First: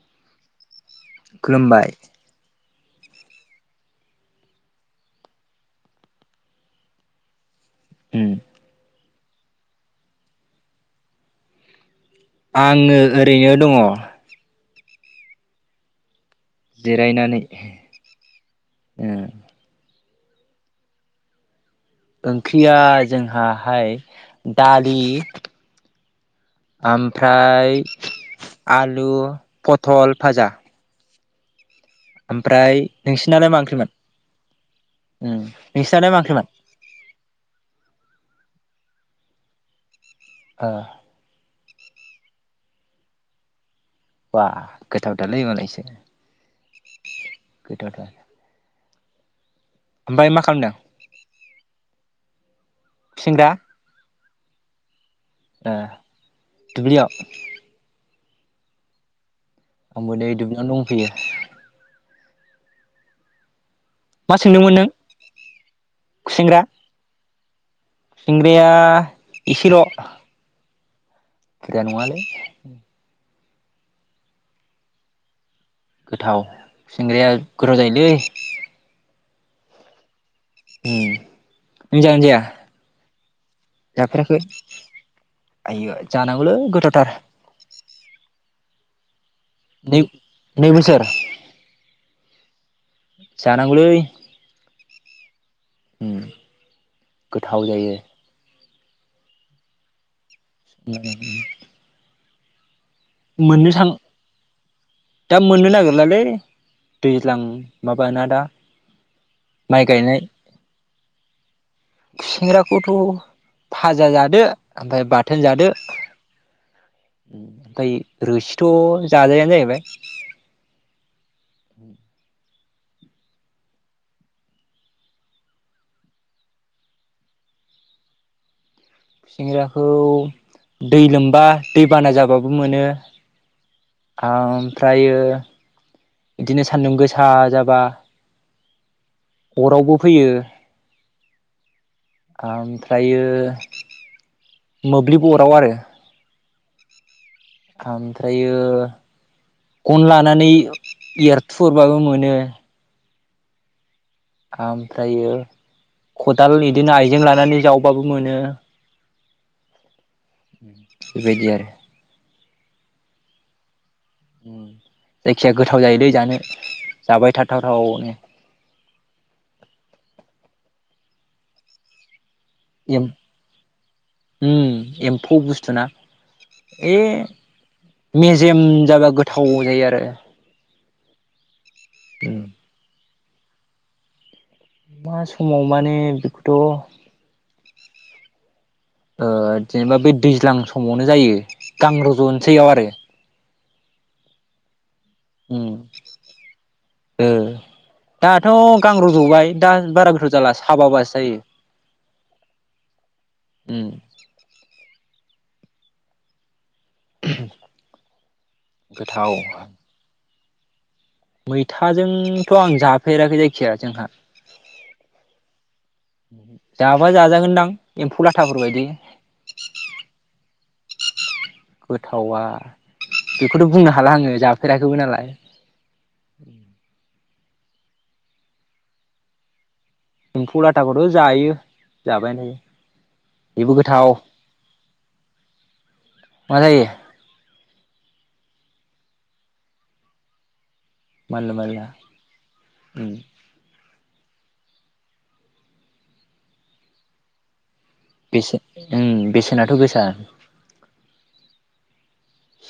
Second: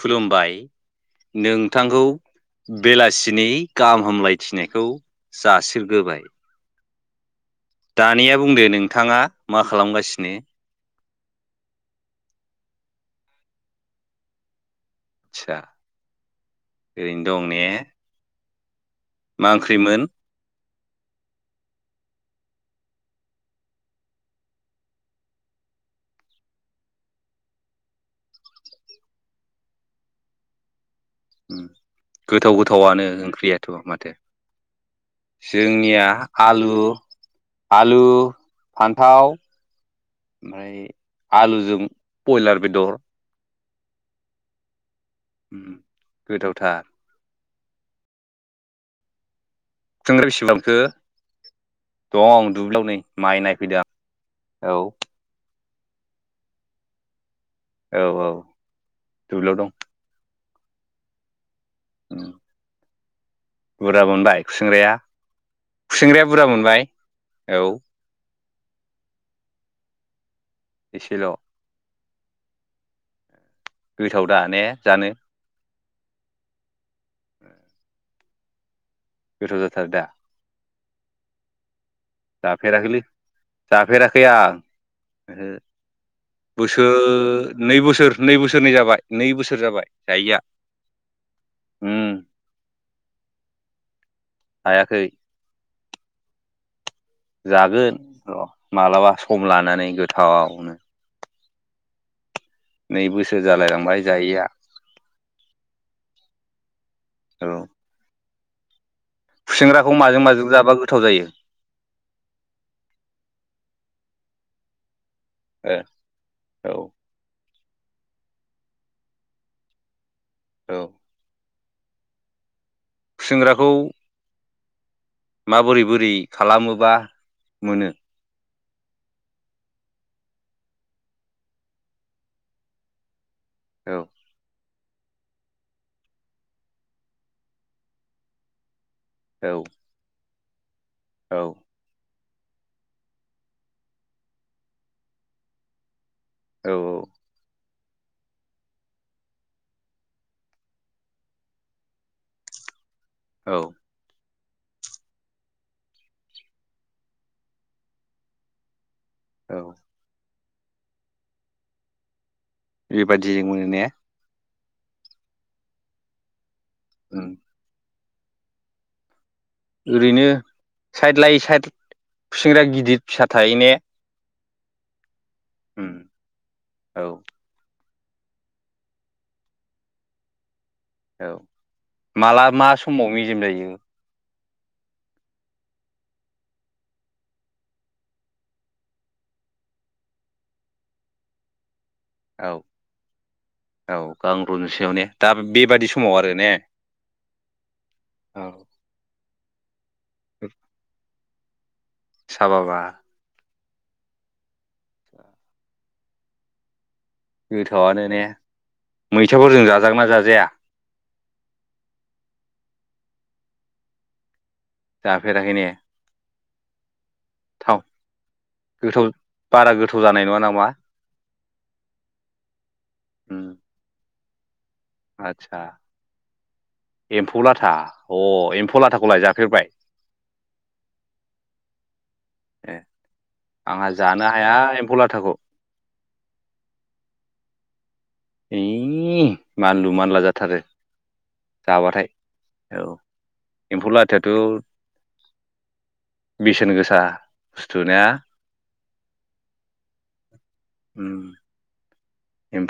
खुलुमबाय खुलुमबाय नोंथांखौ। बेलासिनि गाहाम हामलायथिनायखौ जासिग्रोबाय। उम दानिया बुंदो नोंथाङा मा खालामगासिनो? आङो ओरैनो दङ। आदसा ओरैनो जिरायनानै दं ने उम मा ओंख्रिमोन ओंख्रिया जोंहाहाय दालि आमफ्राय आलु पथल भाजा उम गोथाव ओमफ्राय गोथावानो नोंसिनालाय मा ओंख्रियाथ ओंख्रिमोन माथो उम जोंनिया नोंसिनालाय मा ओंख्रिमोन आलु आलु फान्थाव ओ ओमफ्राय आलुजों बयलार बेदर बा गोथावथालै मोनालायसो गोथावथार गोथावथा थोंग्रा बेसेबांथो दं दुब्लियाव नै माइ खुसेंग्रा नायफैदो आं औ ए दुब्लियाव औ औ दुब्लियाव दं आंबो दै दुब्लियाव दंफैयो उ बुरजा मा मोनबाय सोंदोंमोन नों खुसेंग्राया खुसिंग्राया बुरजा मोनबाय औ सिंग्राया इसेल' एसेल नङालै गोथाव दा ने जानो गोथाव सिंग्राया गोथाव जायोलै गोथाव जाथारो दा उम नों जागोना जाया जाफेराखैलै जाफेराखै आं ओहो आइयो जानांगौलै बोसोर गोथावथार नै बोसोर नै बोस बोसोरनै जाबाय नै बोसोर जाबाय नै जायैया नै उम जानांगलै हायाखै उम गोथाव जायो जागोन र' मालाबा सम लानानै गोथ उम दु बोसोर जालाय लांबाय जायैआ दा मोननो नागिरलालै दैज्लां औ माबाना दा माइ खुसेंग्राखौ गायनाय माजों माजों जाबा गोथाव जायो सिंग्राखौथ फा फाजा जादो ओमफ्राय बाथोन जादो ओ ओमफ्राय रोसिथ' जाजाया जाहैबाय। औ। [inaudible] खुसेंग्राखौ माबोरै बोरै खालामोबा मोनो? खुसेंग्राखौ दै लोमबा दै बाना जाबाबो मोनो। औ आंं। ओमफ्रायो बिदिनो सान्दुं गोसा जाबा औ अरावबो फैयो। औ। आमफ्रायो मोब्लिब अराव आरो। औ औ। आमफ्रायो गन लानानै एरथुहरबाबो मोनो। औ। आमफ्रायो खदाल बिदिनो आइजें लानानै जावबाबो मोनो। औ। बेबायदि आरो। बेबादिजों मोनो ने? उम जायखिया गोथाव जायोदै जानो उम जाबाय थाथाव थावनो। ओरैनो साइद लायै साइद खुसेंग्राया गिदिर फिसा थायो ने? ओ एम्फौ बुस्थु ना उम ए। औ मेजेम जाबा गोथाव जायो आरो। औ माला मा समाव मेजेम जायो? मा समाव माने बेखौथ' ओ। जेनेबा बेै दैज्लां समावनो जायो गां औ रज'नोसैयाव आरो औ गां रुनसेयाव ने? दा उम बेबादि समाव आरो ने और औ दाथ' गां रजबाय। दा बारा गोथाव जाला साबा बासो जायो था साबाबा। उ। गोथावानो ने गोथाव मैथाफोरजों जाजागोन ना जाजाया? मैथाजोंथ' आं जाफेराखै जायखिया जोंहा। जाफेराखै ने? जाबा जाजागोनदां थाव एम्फौ लाथाफोरबायायदि। गोथाव बारा गोथाव जानाय नङा नामा गोथावा उम बेखौथ' बुंनो हाला आङो। फेराखैबो नालाय। आदसा एम्फौ लाथा अ एम्फौ लाथाखौलाय जाफेरबाय? एम्फौ लाथाखौथ' जायो। जाबायानो थायो। ए बेबो आंहा गोथाव। जानो हाया एम्फौ लाथाखौ मा जायो? ओम मानलु-मानला जाथारो। मानला मानला जाबाथाय औ उम एम्फौ ला थाथ' बेसेन गोसा। ना बेसे बेसेनाथ' गोसा उम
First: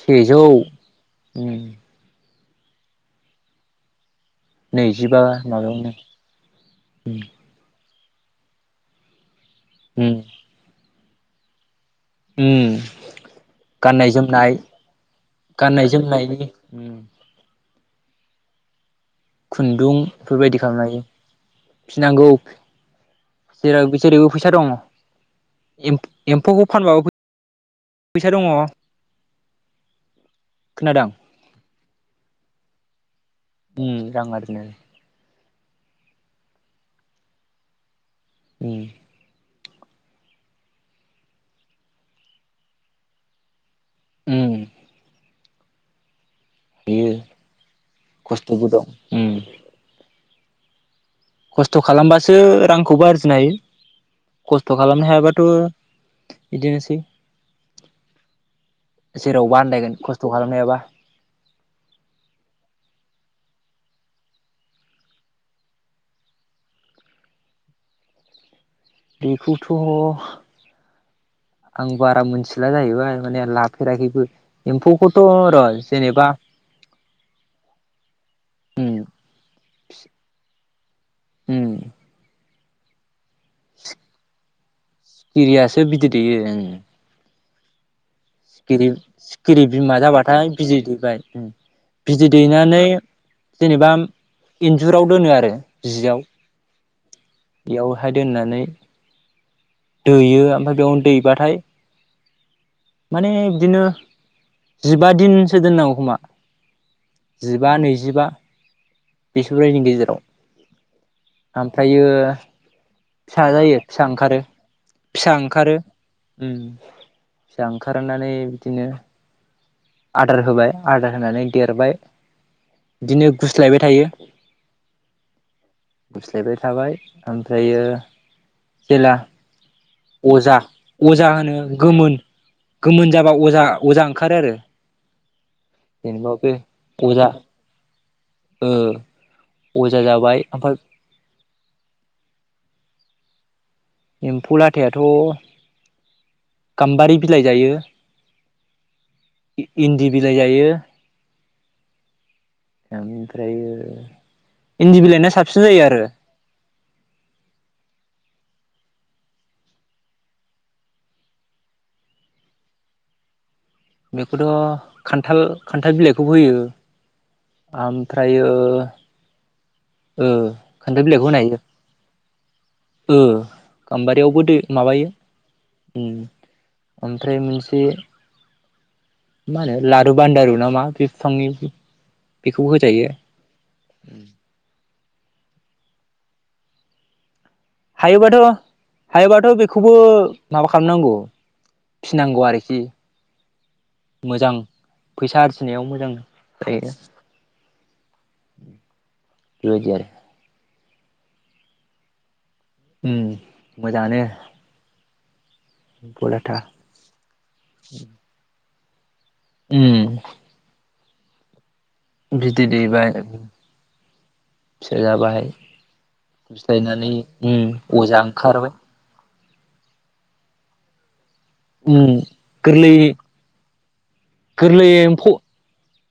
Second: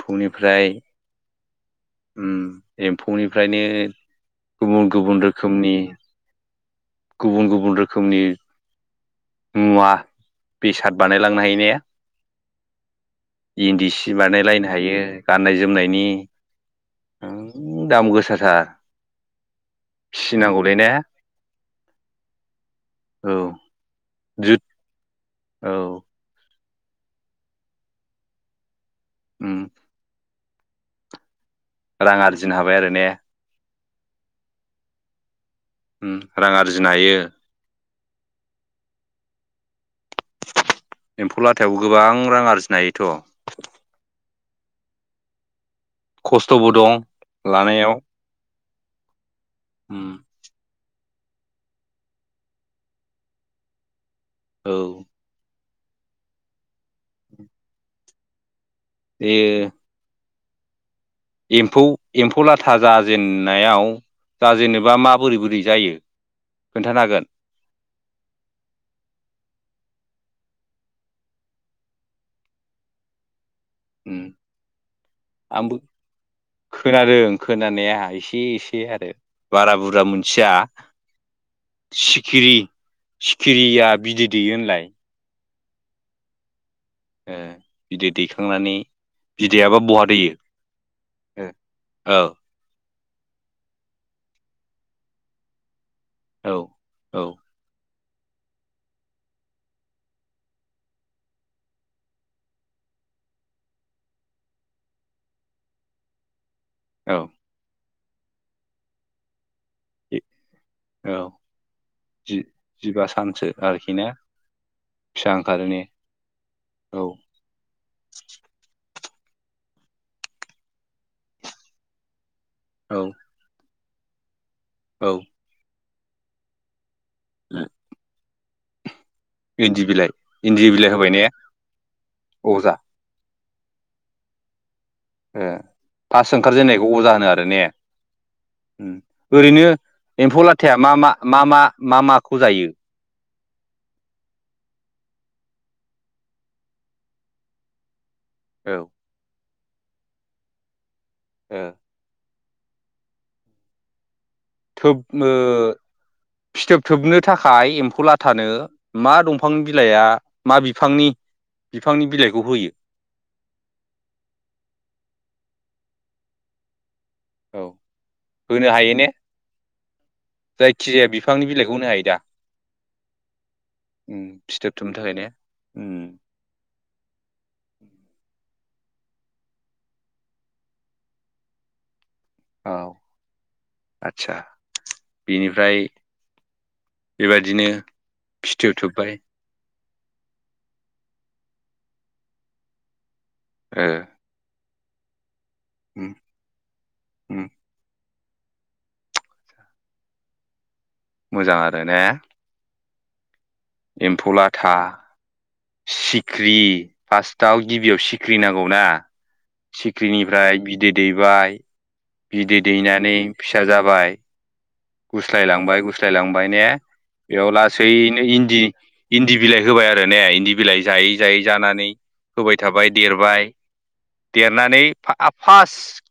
सेजौ उम। ओम एम्फौनिफ्रायनो गुबुन नैजिबा गुबुन रोखोमनि माबायावनो उम गुबुन गुबुन रोखोमनि उम मुवा-बेसाद बानायलांनो हायो ने? उम इन्दि गाननाय सि जोमनाय बानायलायनो हायो गाननाय जोमनायनि ओ दाम गोसाथा खुन्दुं बेफोरबायदि खालामनो हायो फिनांगौ औ जेराव जेरैबो फैसा जुद दङ औ एम्फौ एम्फ [unintelligible] फानबाबो फै फैसा दङ उम खोनादों? रां आरजिनो हाबाय आरो ने? उ रां आरजिनो उम रां आरजिनो हायो। उम एम्फौ लाथायाव गोबां रां आरजिनो हायोथ उम खस्थ'बो दं बेयो लानायाव खस्थ'बो दं उम खस्थ' खालामबासो रांखौबो आरजिनो हायो औ खस्थ' खालामनो हायाबाथ' बिदिनोसै बे जेरावबो आनदयगोन खस थ खालामनो हायाबा। एम्फौ एम्फौ लाथा जाजेननायाव दा जेनेबा मा बोरै बोरै जायो खोन्थानो हागोन? बेखौथ' आं बारा मोनथिला जाहैबाय माने लाब उम फेराखैबो एम्फौखौथ' र' आंबो जेनेबा खोनादों खोनानाया एसे एसे उम आरो बारा बुरजा मोनथिया उम सिखिरि सिखिरिया बिदै दैयो होनलाय? खिरियासो बिदै दैयो ओं ए बिदि दै सिखिरि सिखिरि बिमा जाबाथाय बिजि दैबाय उम औ बिजि औ दैनानै जेनेबा इन्जुराव दोनो आरो जियाव औ बेयाव हाय दोननानै दैयो ओमफ्राय बेयावनो दैबाथाय माने बिदिनो जिबा दिनसो दोननांगौ खोमा औ जिबा नैजिबा [unintelligible] गेजेराव औ ओमफ्रायो जि जिबा फिसा सानसो जायो आरोखि फिसा ना ओंखारो। फिसा ओंखारो उम औ फिसा ओंखारनानै बिदिनो आदार होबाय आदार होनानै देरबाय औ बिदिनो गुस्लायबाय थायो औ बुस्लायबाय थाबाय ओमफ्रायो जेला इन्दि बिलाइ अजा इन्दि बिलाइ होबाय ने अजा होनो गोमोन अजा गोमोन जाबाय बा अजा अजा ओंखारो आरो ओ फास जेनेबा बे ओंखारजेननायखौ अजा होनो आरो ने ओ ओरैनो अजा जाबाय एम्फौ लाथाया ओमफ्राय मा मा मा मा मा माखौ जायो? एम्फौ लाथायाथ' गाम्बारि बिलाइ जायो। औ इन्दि बिलाइ जायो ओ आमफ्रायो थोब ओ फिथोब थोबनो थाखाय एम्फौ ला थानो मा दंफांनि बिलाइआ मा बिफांनि बिफांनि बिलाइखौ होयो? [inaudible] बेखौथ' खान्थाल खान्थाल बिलाइखौ होयो औ आमफ्रायो होनो हायो ने ओ खोनथो जायखिजाया बिलाइखौ बिफांनि होनाय होनो हायो दा ओ उम गाम्बारियावबो दै फिथोब थोबनो माबायो थाखाय ने उम। ओमफ्राय मोनसे मा होनो लारु बान्दारु ना मा बे बिफांनि औ बेखौबो जायो। बिनिफ्राय बेबायदि हायोबाथ' हायोबाथ' बेखौबो माबा खालामनांगौ। फिनांगौ आरोखि ओ मोजां फैसा आरजिनायाव मोजां उम जायो उम बेबायदि आरो। मोजां आरो ने। उम मोजाङानो एम्फौ लाथा। एम्फौ लाथा सिख्रि फार्स्टआव गिबियाव सिख्रि नांगौना। उम सिख्रिनिफ्राय बिदै दैबाय, बिदै दैनानै फिसा जाबाय, जाबाय गुस्लाय लांबाय गुस्लाय लांबाय ने फिस्लायनानै बेयाव उम अजा लासैनो इन्दि ओंखारबाय इन्दि बिलाइ होबाय आरो ने इन्दि बिलाइ जायै जायै जानानै उम होबाय थाबाय गोरलै देरबाय देरनानै गोरलै एम्फौ फार्स्ट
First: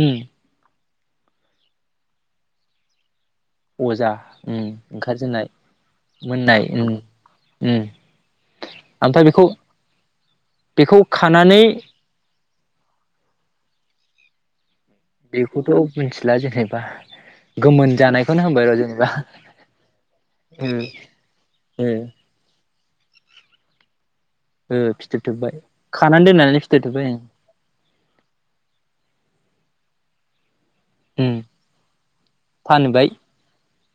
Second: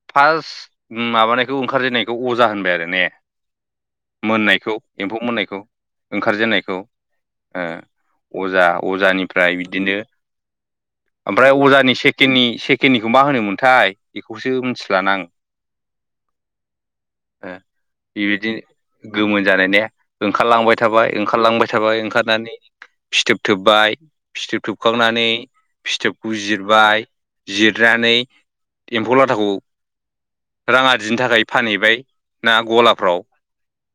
उम फार्स्ट माबानायखौ ओंखारजेननायखौ अजा होनबाय आरो ने। अजा उम मोननायखौ एम्फौ ओंखारजेननाय मोननायखौ मोननाय ओंखारजेनायखौ। उम उम अजा ओमफ्राय बेखौ अजानिफ्राय बिदिनो बेखौ ओमफ्राय खानानै अजानि सेकेडनि सेकेडनिखौ मा होनोमोनथाय बेखौसो मिथि‌ बेखौथ' मिथिला जेनेबा। गोमोन जानायखौनो बेबायदि होनबाय र' जेनेबा गोमोन जानायनै ओ ओंखारलांबाय थाबाय ओंखारलांबाय ओ थाबाय ओंखार नानै फिथोब थोबबाय। फिथोब ओ फिथोब थोबखांनानै थोबबाय खानानै फिथोबखौ दोननानै फिथोब जिरबाय थोबबाय ओं जिरनानै एम्फौ लाथाखौ रां आरजिननो उम थाखाय फानहैबाय ना फानबाय गलाफ्राव।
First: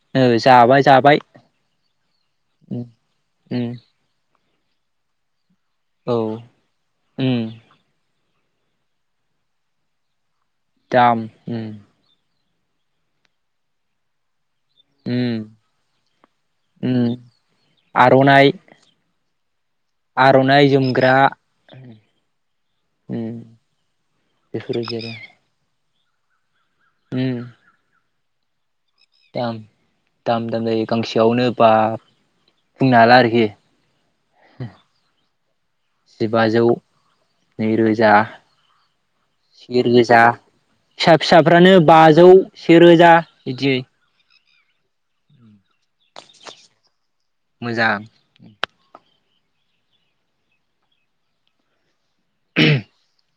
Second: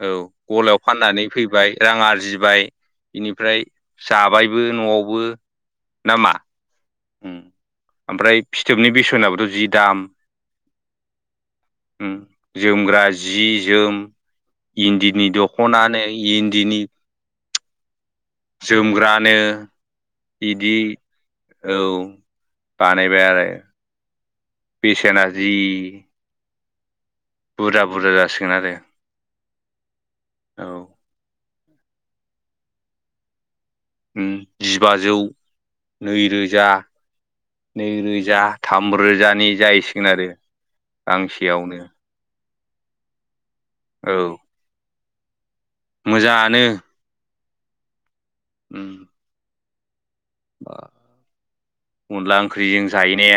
औ ओ गलायाव जाबाय जाबाय फाननानै फैबाय रां आरजिबाय उम बेनिफ्राय उम जाबाय। बेयावबो न'आवबो। ना मा औ। ओमफ्राय फिथोबनि बेसनाबोथ' जि दाम। दाम ओ। जोमग्रा जि जोम इन्दिनि उम दखनानो इन्दिनि। उम आर'नाइ जोमग्रानो। आर'नाइ बिदि जोमग्रा औ उम बानायबाय आरो। बेफोरबायदि बेसेना आरो जि। उम बुरजा बुरजा जासिगोन आरो। दाम दाम दाम औ जायो गांसेयावनो बा बुंनो हाला आरोखि। जिबाजौ जिबाजौ नैरोजा नैरोजा थामरोजानि जाहैसिगोन सेेरोजा आरो। फिसा फिसाफ्रानो गांसेयावनो बाजौ सेेरोजा बिदियै औ मोजाङानो। मोजां। उम अनला ओंख्रिजों जायो ने।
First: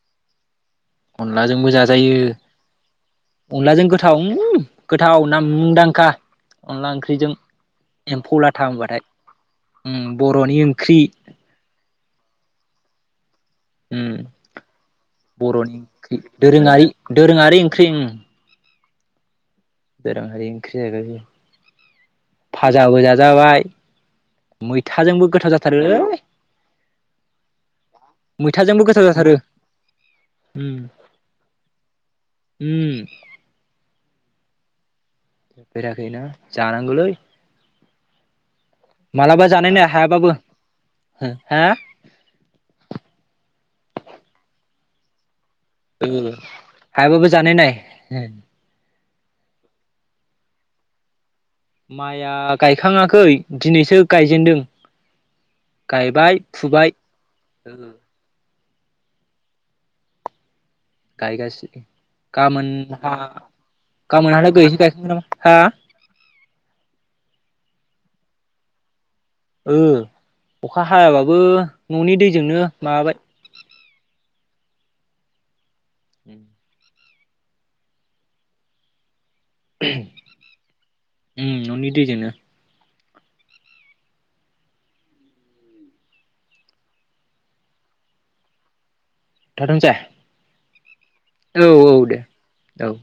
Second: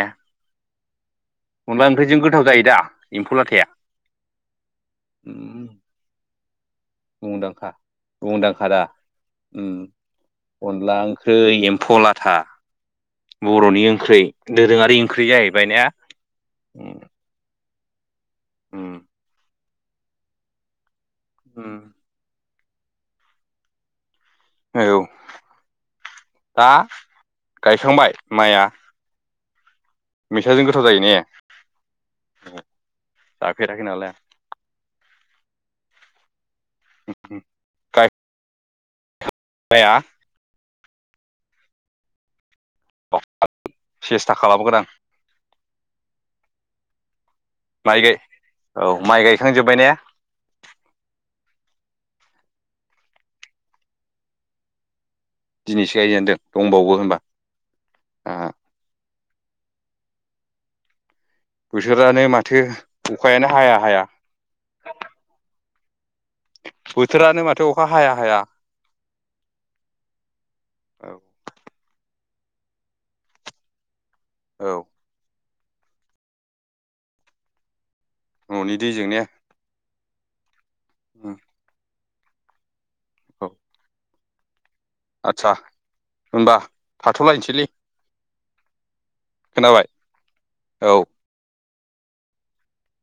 अनलाजोंबो जाजायो। गोथाव जायो दा एम्फौ लाथाया अनलाजों गोथाव गोथाव उम मुंदांखा। अनला ओंख्रिजों मुंदांखा एम्फौ लाथा मुंदांखा दा होनबाथाय उम अनला ओंख्रि एम्फौ लाथा। बर'नि उम ओंख्रि दोरोङारि ओंख्रि जाहैबाय बर'नि ने ओंख्रि दोरोङारि उम दोरोङारि ओंख्रि। उम दोरोंआरि ओंख्रि जाहैबाय बियो होम फाजाबो जाजाबाय औ मैथाजोंबो गोथाव जाथारो दा गायखांबाय माइआ मैथाजोंबो गोथाव जाथारो मैथाजों उम गोथाव जायो ने उम जाफेराखै नालाय जाफेराखै ना जानांगौलै [inaudible] मालाबा जानाय नाय गायखांबाया हायाबाबो हा सेस्था खालामगोन आं औ हायाबाबो जानाय नाय माइ गाय औ माइ गायखांजोब्बाय ने माइआ गायखाङाखै दिनैसो गायजेनदों दिनैसो गायजेनदों गायबाय फुबाय दंबावो होनबा आंहा गायगासिनो बोथोरानो माथो गाबोनहा अखायानो हाया हाया गामोनहालागैसो गाखांगोन नामा हा बोथोरानो माथो अखा हाया हाया ओ अखा औ हायाबाबो न'नि दैजोंनो माबाबाय औ उम न'नि दैजों ने [inaudible] उम दै जोंनो औ आतसा होनोमबा थाथ'लायसैलै थाथनोसै औ औ औ दे औ